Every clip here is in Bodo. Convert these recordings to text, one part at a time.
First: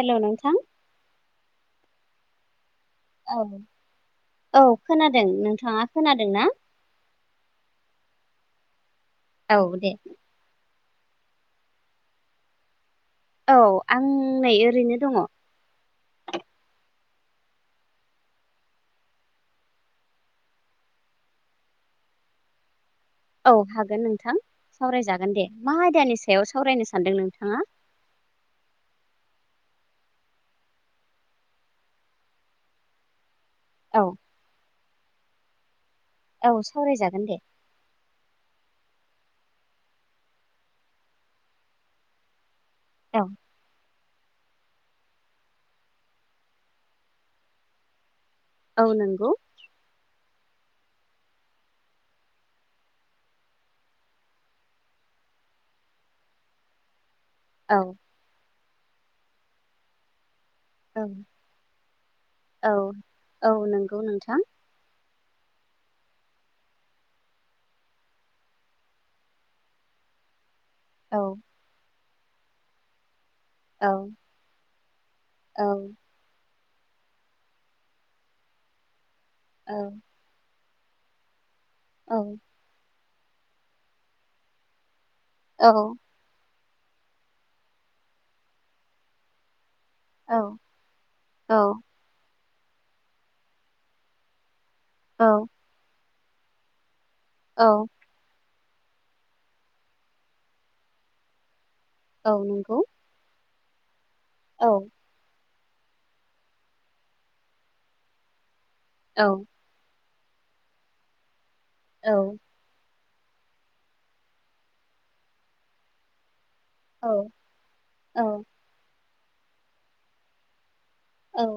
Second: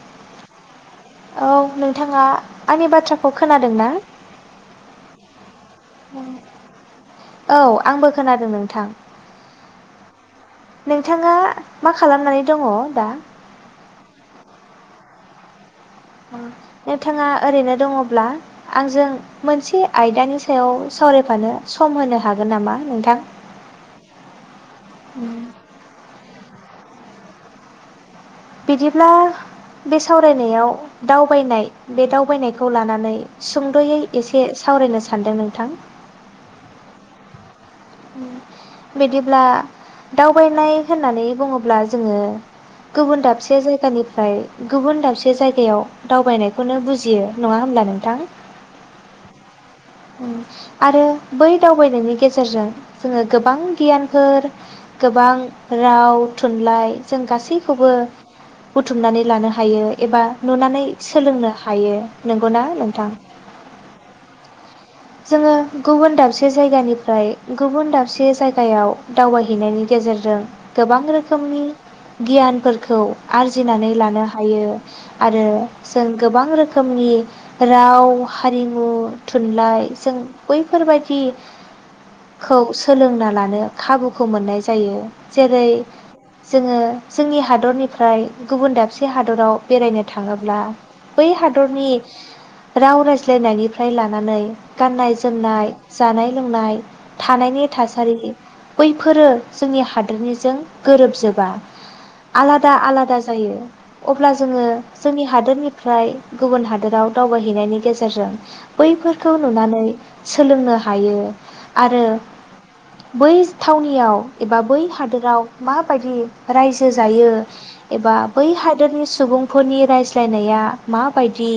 हेल' नोंथां औ नोंथाङा आंनि बाथ्राखौ औ खोनादोंना खोनादों नोंथाङा खोनादों ना? औ आंबो खोनादों नों थां औ दे नोंथाङा मा खालामनानै दङ दा औ आं नै ओरैनो दङ नोंथाङा ओरैनो दङब्ला आंजों मोनसे आयदानि सायाव सावरायफानो सम होनो हागोन नामा नों औ हागोन नोंथां सावरायजागोन दे मा आदायानि सायाव सावरायनो सानदों नोंथाङा बिदिब्ला बे सावरायनायाव दावबायनाय बे दावबायनायखौ लानानै सुंद'यै औ एसे सावरायनोसै सान्दों नोंथां औ सावरायजागोन दे बिदिब्ला दावबायनाय होननानै बुङोब्ला जोङो औ गुबुन दाबसे जायगानि ओमफ्राय गुबुन दाबसे जायगायाव दावबायनायखौनो बुजियो नङा होमब्ला नोंथां औ नंगौ। आरो बै दावबायनायनि गेजेरजों जोङो गोबां गियानफोर गोबां राव थुनलाइ जों औ गासैखौबो बुथुमनानै लानो हायो एबा नुनानै औ सोलोंनो हायो नंगौना औ नोंथां औ नंगौ नोंथां जोङो गुबुन दाबसे जायगानिफ्राय गुबुन दाबसे जायगायाव दावबायहैनायनि गेजेरजों गोबां औ रोखोमनि गियानफोरखौ औ आरजिनानै लानो हायो आरो औ जों गोबां रोखो खोमनि राव हारिमु औ थुनलाइ बैफोरबायदि औ खौ सोलोंना लानो खाबुखौ मोननाय जायो। जेरै औ जोङो जोंनि हादरनिफ्राय गुबुन दाबसे हादराव बेरायनो औ थाङोब्ला बै हादरनि औ राव रायज्लायनायनिफ्राय लानानै गाननाय जोमनाय जानाय लोंनाय थानायनि औ थासारि बैफोरो जोंनि हादोरनिजों गोरोबजोबा। औ आलादा नंगौ आलादा जायो। अब्ला जोङो औ जोंनि हादोरनि फ्राय गुबुन हादोराव दावबायहैनायनि गेजेरजों औ बैफोरखौ नुनानै सोलोंनो हायो आरो औ बै थावनियाव एबा बै हादोराव माबायदि रायजो औ जायो एबा बै हादोरनि सुबुंफोरनि रायज्लायनाया माबायदि औ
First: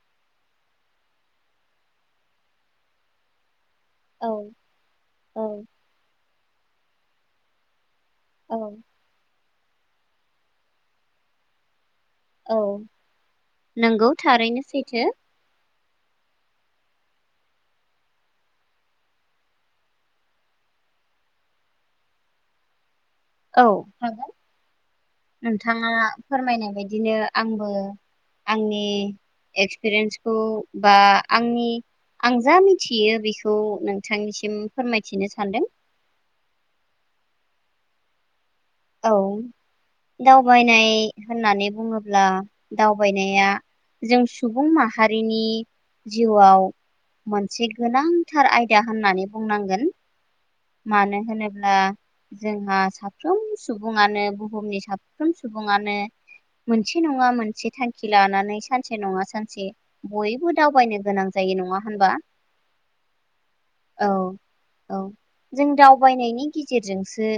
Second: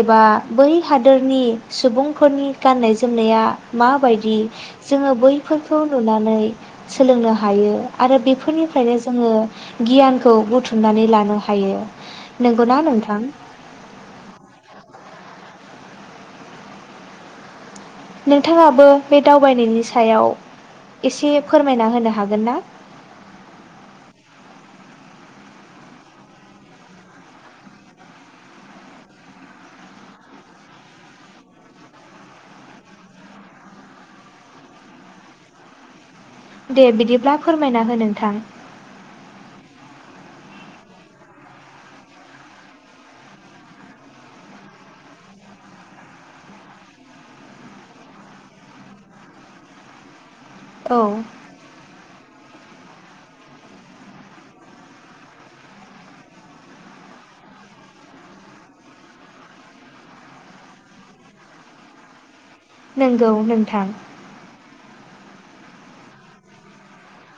एबा बै हादोरनि सुबुंफोरनि गाननाय जोमनाया माबायदि जोङो औ बैफोरखौ नुनानै सोलोंनो हायो आरो औ बेफोरनिफ्रायनो जोङो गियानखौ बुथुमनानै लानो हायो। औ नंगौना नोंथां नंगौ थारैनो सैथो नोंथाङाबो बे दावबायनायनि सायाव एसे फोरमायना होनो हागोन ना? औ हागोन नोंथाङा फोरमायनाय बायदिनो आंबो आंनि एक्सपिरियेन्सखौ बा आंनि आं जा मिथियो बेखौ नोंथांनिसिम फोरमायथिनो सानदों। दे बिदिब्ला फोरमायना हो नोंथां औ दावबायनाय होननानै बुङोब्ला दावबायनाया जों सुबुं माहारिनि जिउआव मोनसे गोनांथार आयदा होननानै बुंनांगोन। औ मानो होनोब्ला जोंहा साफ्रोम सुबुङानो बुहुमनि साफ्रोम सुबुङानो मोनसे नङा मोनसे थांखि लानानै सानसे नङा सानसे बयबो दावबायनो गोनां जायो नङा होनबा नंगौ नोंथां औ औ जों दावबायनायनि गेजेरजोंसो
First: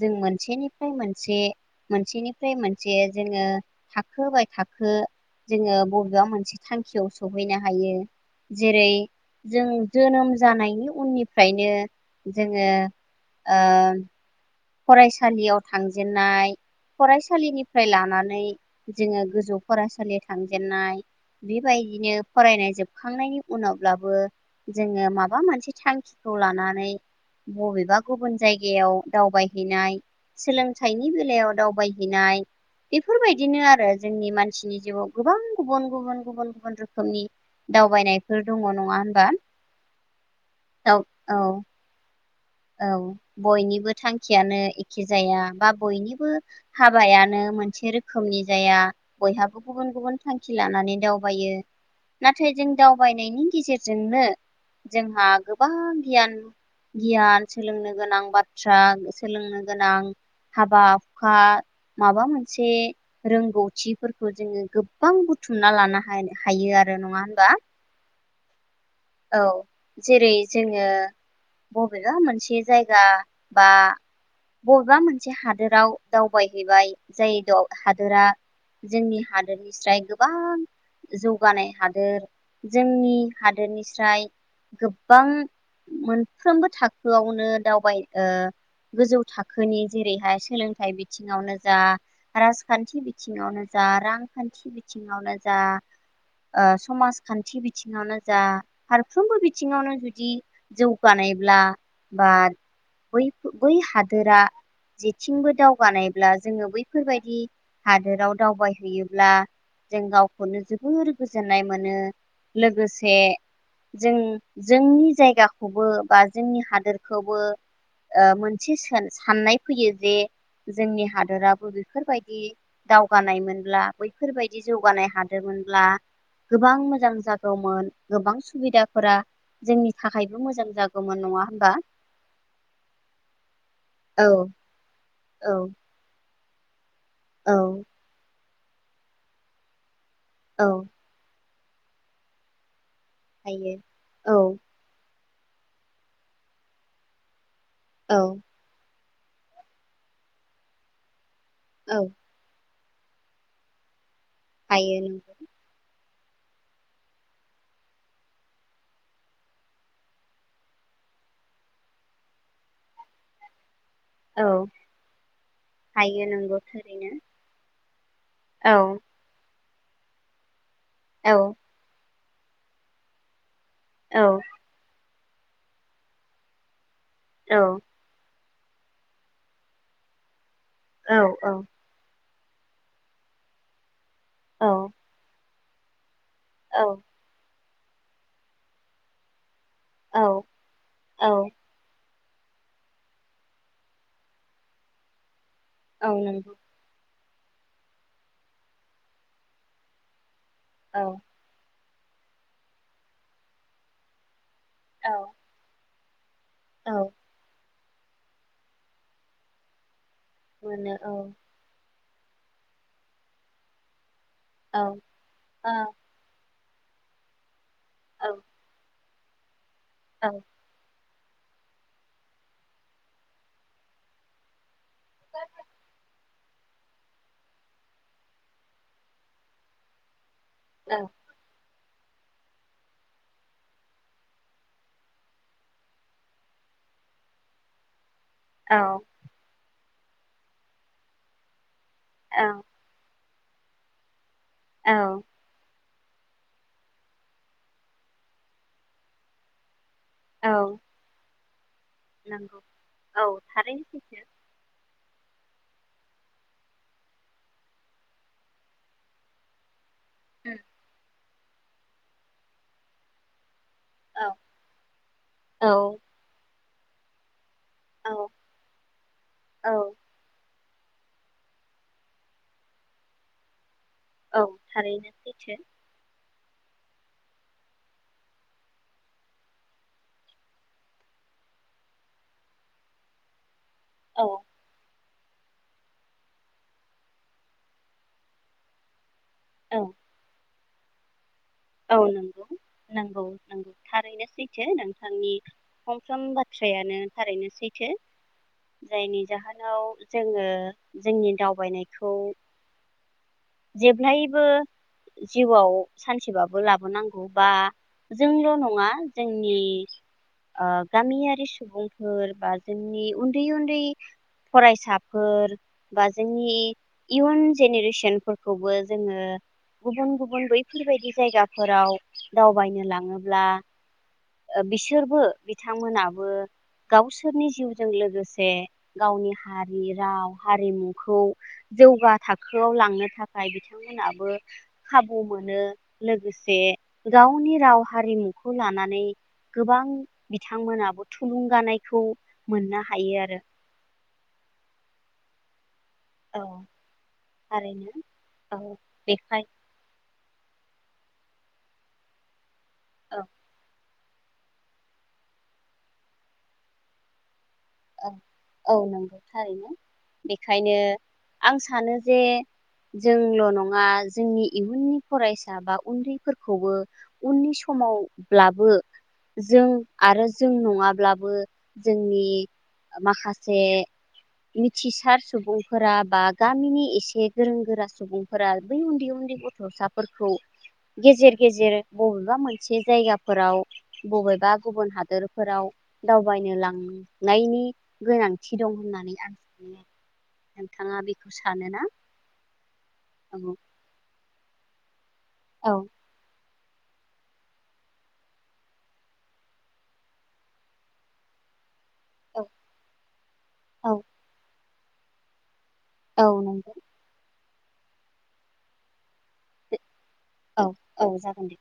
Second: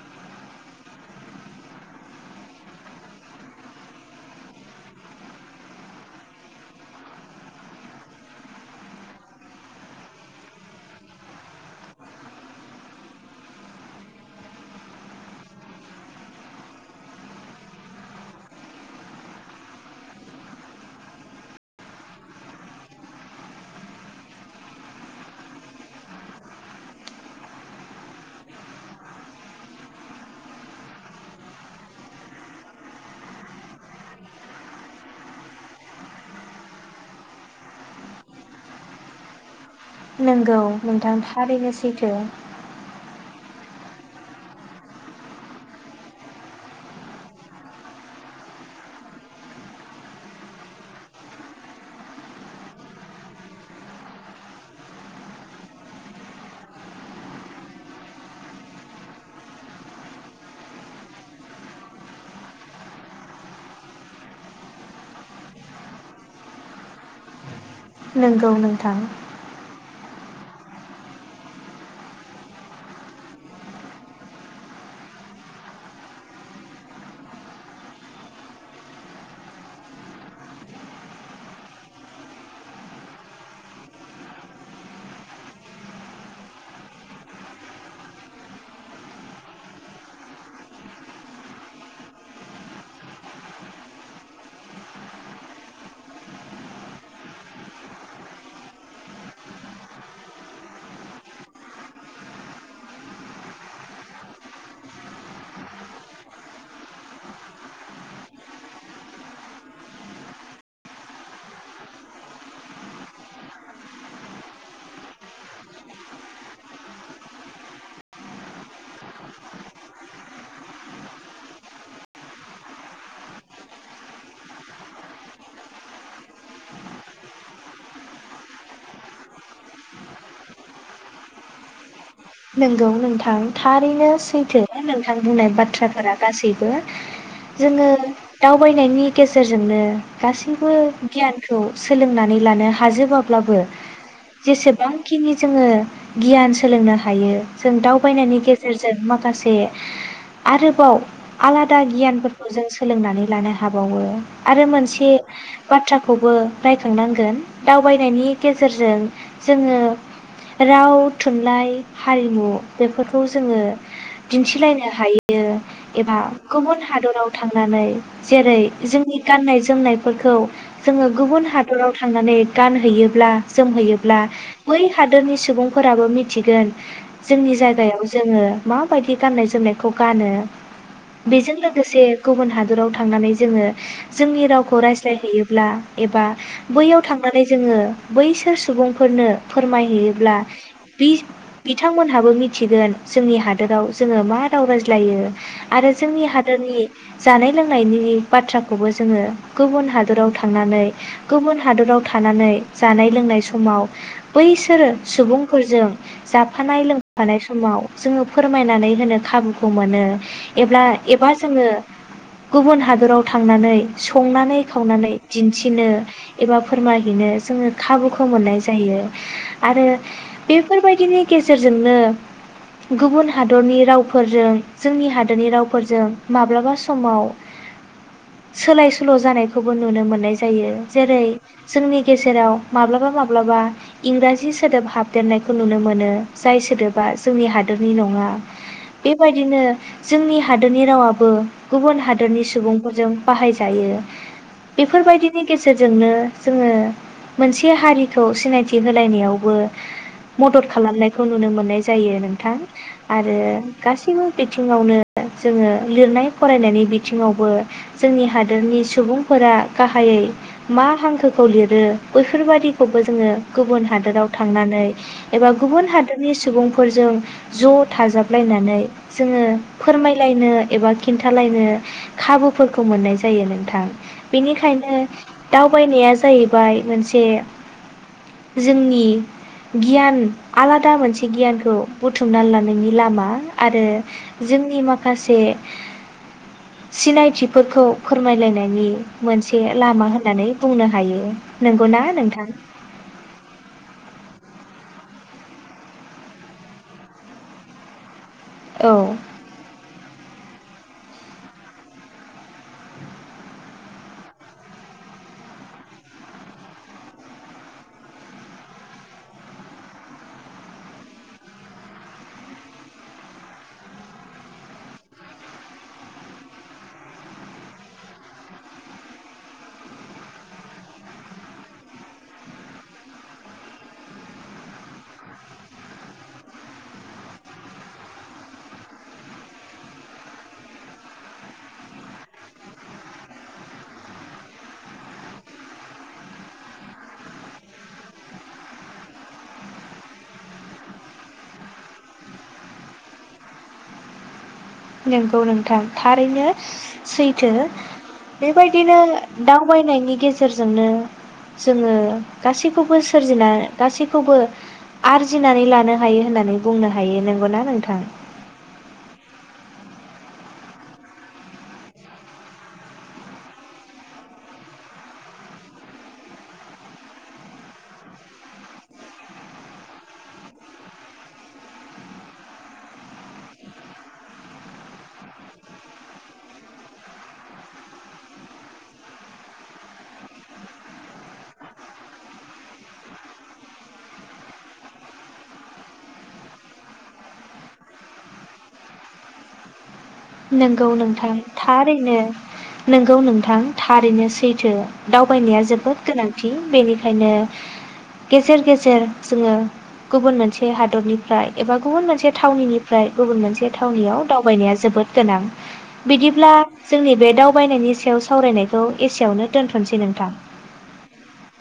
जों मोनसेनिफ्राय मोनसे मोनसेनिफ्राय मोनसे जोङो थाख बाय थाखो जोङो बबेबा मोनसे थांखियाव सहैनो हायो जेरै जों जोनोम जानायनि उननिफ्रायनो जोङो ओ फरायसालियाव थांजेननाय फरायसालिनिफ्राय लानानै जोङो गोजौ फरायसालियाव थांजेननाय बेबायदिनो फरायनाय जोबखांनायनि उनावब्लाबो जोङो माबा मोनसे थांखिखौ लानानै बबेबा गुबुन जायगायाव दावबाय नाय सोलोंथाइनि बेलायाव दावबायहैनाय बेफोरबायदिनो आरो जोंनि मानसिनि जिउआव गोबां गुबुन गुबुन गुबुन गुबुन रोखोमनि दावबायनायफोर दङ नङा होनबा नंगौ औ नोंथां औ थारैनो सैथो औ बयनिबो थांखियानो एखे जाया बा बयनिबो हाबायानो मोनसे रोखोमनि जाया बयहाबो गुबुन गुबुन थांखि लानानै दावबायो नाथाय जों दावबायनायनि गेजेरजोंनो जोंहा गोबां गियान गियान सोलोंनो गोनां बाथ्रा सोलोंनो गोनां हाबा हुखा माबा मोनसे रोंगौथिफोरखौ जोङो गोबां बुथुमना लानो हा हायो आरो नङा होनबा नोंगौ नोंथां औ जेरै जोङो बबेबा मोन मोनसे जायगा बा बबेबा मोनसे हादोराव दावबायहैबाय जाय हादोरा जोंनि हादोरनिस्राय गोबां जौगानाय हादोर जोंनि हादोरनिस्राय गोबां मोनफ्रोमबो था थाखोआवनो दावबाय ओ गोजौ थाखोनि जेरैहाय सोलोंथाइ बिथिङावनो जा राजखान्थि बिथिङावनो जा रांखान्थि बिथिङावनो जा ओ समाजखान्थि बिथिङावनो जा फारफ्रोमबो बिथिङावनो जुदि जौगानायब्ला बा बै हादोरा जेथिंबो दावगानायब्ला जोङो बैफोरबायदि हादोराव दावबायहैयोब्ला जों गावखौनो जोबोर गोजोननाय मोनो लोगोसे जों जोंनि जायगाखौबो बा जोंनि हादोरखौबो ओ मोनसे साननाय फैयो जे जोंनि हादोराबो बेफोरबायदि दावगानायमोनब्ला बैफोरबायदि जौगानाय हादोरमोनब्ला गोबां मोजां जागौमोन गोबां सुबिदाफोरा जोंनि थाखायबो मोजां जागौमोन नङा होमबा नोंगौ नोंथां थारैनो औ सैथो नोंथां बुंनाय औ बाथ्राफोरा गासैबो औ जोङो दावबायनायनि गेजेरजोंनो औ गासैबो गियान खौ सोलोंनानै लानो हाजोबाब्लाबो हायो औ जेसेबां जाखिनि जोङो गियान सोलोंनो हायो जों औ दावबायनायनि गेजेरजों मा माखासे आरोबाव आलादा औ गियानफोरखौ जों सोलोंनानै लानो हाबावो आरो हायो मोनसे नंगौ बाथ्रा खौबो रायखांनांगोन दावबायनायनि गेजेरजों जोङो राव थुनलाइ हारिमु बेफोरखौ जोङो औ दिन्थिलायनो हायो एबा हायो नंगौ गुबुन थारैनो हादराव थांनानै जेरै औ जोंनि गाननाय जोम जोमनायफोरखौ जोङो गुबुन औ हादराव थांनानै गानहैयोब्ला औ जोमहैयोब्ला बै हादोरनि सुबुंफोराबो मिथिगोन जोंनि औ जायगायाव जोङो माबायदि गाननाय जोमनायखौ गानो औ औ बेजों लोगोसे गुबुन हादराव थांनानै जोङो जोंनि रावखौ रायज्लायहैयो ब्ला एबा बैयाव थांनानै जोङो बैसोर सुबुंफोरनो औ फोरमायहैयोब्ला बे बिथांमोनहाबो मिथिगोन जोंनि हादोराव जोङो मा राव रायज्लायो। आरो औ जोंनि नंगौ हादोरनि जानाय लोंनायनि बाथ्राखौबो जोङो गुबुन हादराव थां थांनानै औ गुबुन हादराव थानानै जानाय लोंनाय समाव बैसोरो औ सुबुंफोरजों जाफानाय औ लोंफानाय समाव जोङो फोरमायनानै होनो खाबुखौ मोनो। एब्ला मोनो औ एबा जोङो गुबुन हादराव थांनानै संनानै औ खावनानै औ दिन्थिनो एबा फोरमायहैनो जोङो औ खाबुखौ मोननाय जायो। आरो औ बेफोरबायदि नि गेजेरजोंनो गुबुन हादरनि रावफोरजों जोंनि हादरनि रावफोरजों माब्लाबा समाव सोलाय सोल' जानायखौबो नुनो मोननाय जायो जेरै जोंनि गेजेराव माब्लाबा माब्लाबा इंराजि सोदोब हाबदेरनायखौ नुनो मोनो जाय सोदोबा जोंनि हादोरनि नङा। औ बेबायदिनो जोंनि हादोरनि रावाबो गुबुन हादरनि औ सुबुंफोरजों बाहायजायो। औ बेफोरबायदिनि गजेर जोंनो जोङो मोनसे हारिखौ सिनायथि होलायनायावबो मदद औ खालामनायखौ नुनो मोन जायो नोंथां नंगौ औ आरो थारैनो गासिबो सैथो बिथिङावनो जोङो लिरनाय फरायनायनि बिथिङावबो जोंनि हादोरनि सुबुंफोरा गाहायै उम मा हांखो खौ लिरो बैफोर बादिखौबो जोङो गुबुन हादोराव थांनानै एबा गुबुन हादरनि सुबुं फोरजों ज' औ थाजाबलायनानै जोङो फोरमायलायनो एबा खिन्थालायनो खाबु फोरखौ मोननाय जायो नोंथां। औ बेनिखायनो थारैनो सैथो दावबायनाया जाहै बाय मोनसे जोंनि गियान आलादा मोनसे गियानखौ बुथुमनानै लानायनि लामा। आरो औ जोंनि माखा माखासे सिनायथिफोरखौ फोरमायलायनायनि मोनसे औ लामा होननानै बुंनो हायो। औ नंगौना नंगौ नोंथां नंगौ नंगौ थारैनो सैथो सैथो नोंथांनि फंफ्रोम बाथ्रायानो थारैनो सैथो औ जायनि जाहोनाव जोङो जोंनि दावबायनायखौ जेब्लायबो जिउआव सान सेबाबो लाबोनांगौ बा जोंल' नङा जोंनि ओ गामियारि सुबुंफोर बा जोंनि उन्दै उन्दै फरायसाफोर बा जोंनि इयुन जेनेरेसनफोरखौबो जोङो गुबुन गुबुन बैफोरबायदि जायगाफोराव दावबायनो लाङोब्ला ओ बिसोरबो बिथांमोनाबो गावसोरनि जिउजों लोगोसे गावनि हारि राव हारिमुखौ जौगा थाखोआव लांनो थाखाय बिथांमोनाबो खाबु मोनो। लोगोसे गावनि राव हारिमुखौ लानानै गोबां बिथांमोनाबो थुलुंगानायखौ मोननो हायो आरो नोंगौ नोंथां औ थारैनो सैथो थारैनो औ बेबायदिनो बेखाय दावबायनायनि गेजेरजोंनो जोङो गासैखौबो औ सोरजिना गासै खौबो आरजिनानै लानो हायो होननानै बुंनो हायो नंगौना? नोंथां औ औ नंगौ थारैनो। बेखायनो आं सानो जे जोंल' नङा जोंनि इयुननि फरायसा बा उन्दैफोरखौबो उननि समावब्लाबो जों आरो जों नङाब्लाबो जोंनि माखासे मिथिसार सुबुंफोरा बा गामिनि एसे गोरों गोरा सुबुंफोरा बै उन्दै उन्दै गथ'साफोरखौ गेजेर गेजेर बबेबा मोनसे जायगाफोराव बबेबा गुबुन हादोरफोराव दावबायनो लां नायनि गोनांथि दं होननानै आं सानो। नंगौ नोंथाङा बेखौ नोंथां सानोना थारैनो नगौ औ नोंथां थारैनो सैथ थो दावबायनाया औ जोबोद गोनांथि। बेनिखायनो गेजेर गेजेर जोङो गुबुन मोनसे हादरनिफ्राय एबा गुबुन मोनसे थावनिफ्राय गुबुन मोनसे औ थावनियाव दावबायनाया जा जोबोद गोनां। औ बिदिब्ला नंगौ जोंनि बे दाउ थाबायनायनि सायाव सावरायनायखौ एसेयावनो दोनथ'नोसै नों औ औ जागोन दे